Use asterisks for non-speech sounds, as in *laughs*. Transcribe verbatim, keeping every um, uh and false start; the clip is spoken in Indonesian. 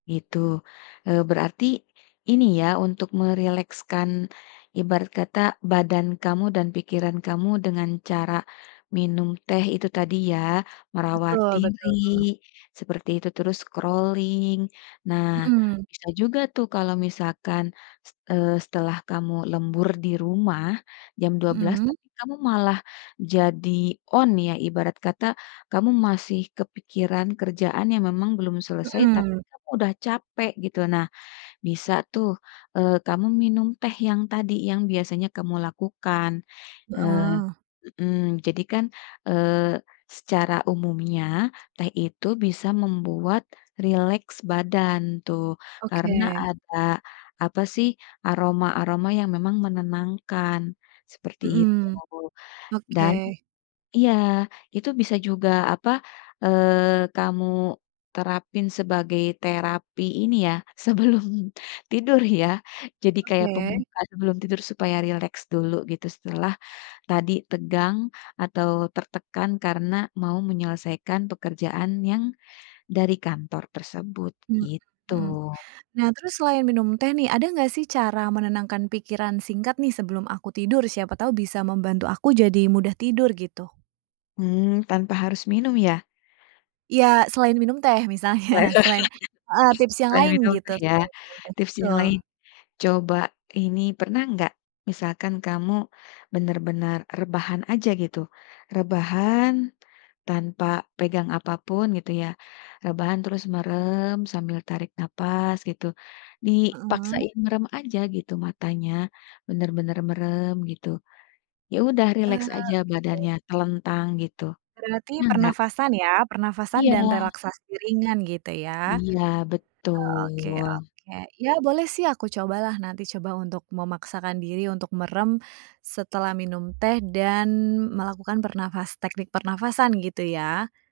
Gitu, eee, berarti, ini ya untuk merilekskan, ibarat kata badan kamu dan pikiran kamu dengan cara, minum teh itu tadi ya merawat Betul diri, betul. seperti itu terus scrolling, nah Mhm. bisa juga tuh kalau misalkan, eee, setelah kamu lembur di rumah, jam dua belas Mhm. teng kamu malah jadi on ya ibarat kata kamu masih kepikiran kerjaan yang memang belum selesai tapi Mhm. kamu udah capek gitu nah, bisa tuh, eee, kamu minum teh yang tadi yang biasanya kamu lakukan, eee, Heeh. mhm, jadi kan, eee, secara umumnya teh itu bisa membuat rileks badan tuh karena Oke. ada apa sih aroma-aroma yang memang menenangkan, seperti itu Mhm, oke. dan iya itu bisa juga apa, eee, kamu, terapin sebagai terapi ini ya sebelum tidur ya jadi kayak Oke. pembukaan sebelum tidur supaya rileks dulu gitu setelah, tadi tegang atau tertekan karena mau menyelesaikan pekerjaan yang, dari kantor tersebut Mhm gitu. mhm, nah terus selain minum teh nih ada nggak sih cara menenangkan pikiran singkat nih sebelum aku tidur? Siapa tahu bisa membantu aku jadi mudah tidur gitu. Mmm, tanpa harus minum ya? Ya selain minum teh misalnya selain heeh, *laughs* tips yang Selain lain minum gitu teh ya selain minum teh tips itu. yang lain, coba ini pernah nggak misalkan kamu bener-bener rebahan aja gitu, rebahan, tanpa pegang apa pun gitu ya, rebahan terus merem sambil tarik nafas gitu, Mhm. dipaksain merem aja gitu matanya, bener-bener merem gitu, ya udah Eee, rileks aja oke. badannya telentang gitu, Berarti pernah enggak? pernafasan ya pernafasan dan Iya. relaksasi ringan gitu ya. Iya Oke oke betul. ya boleh sih aku cobalah nanti coba untuk memaksakan diri untuk merem, setelah minum teh dan melakukan pernafas teknik pernafasan gitu ya.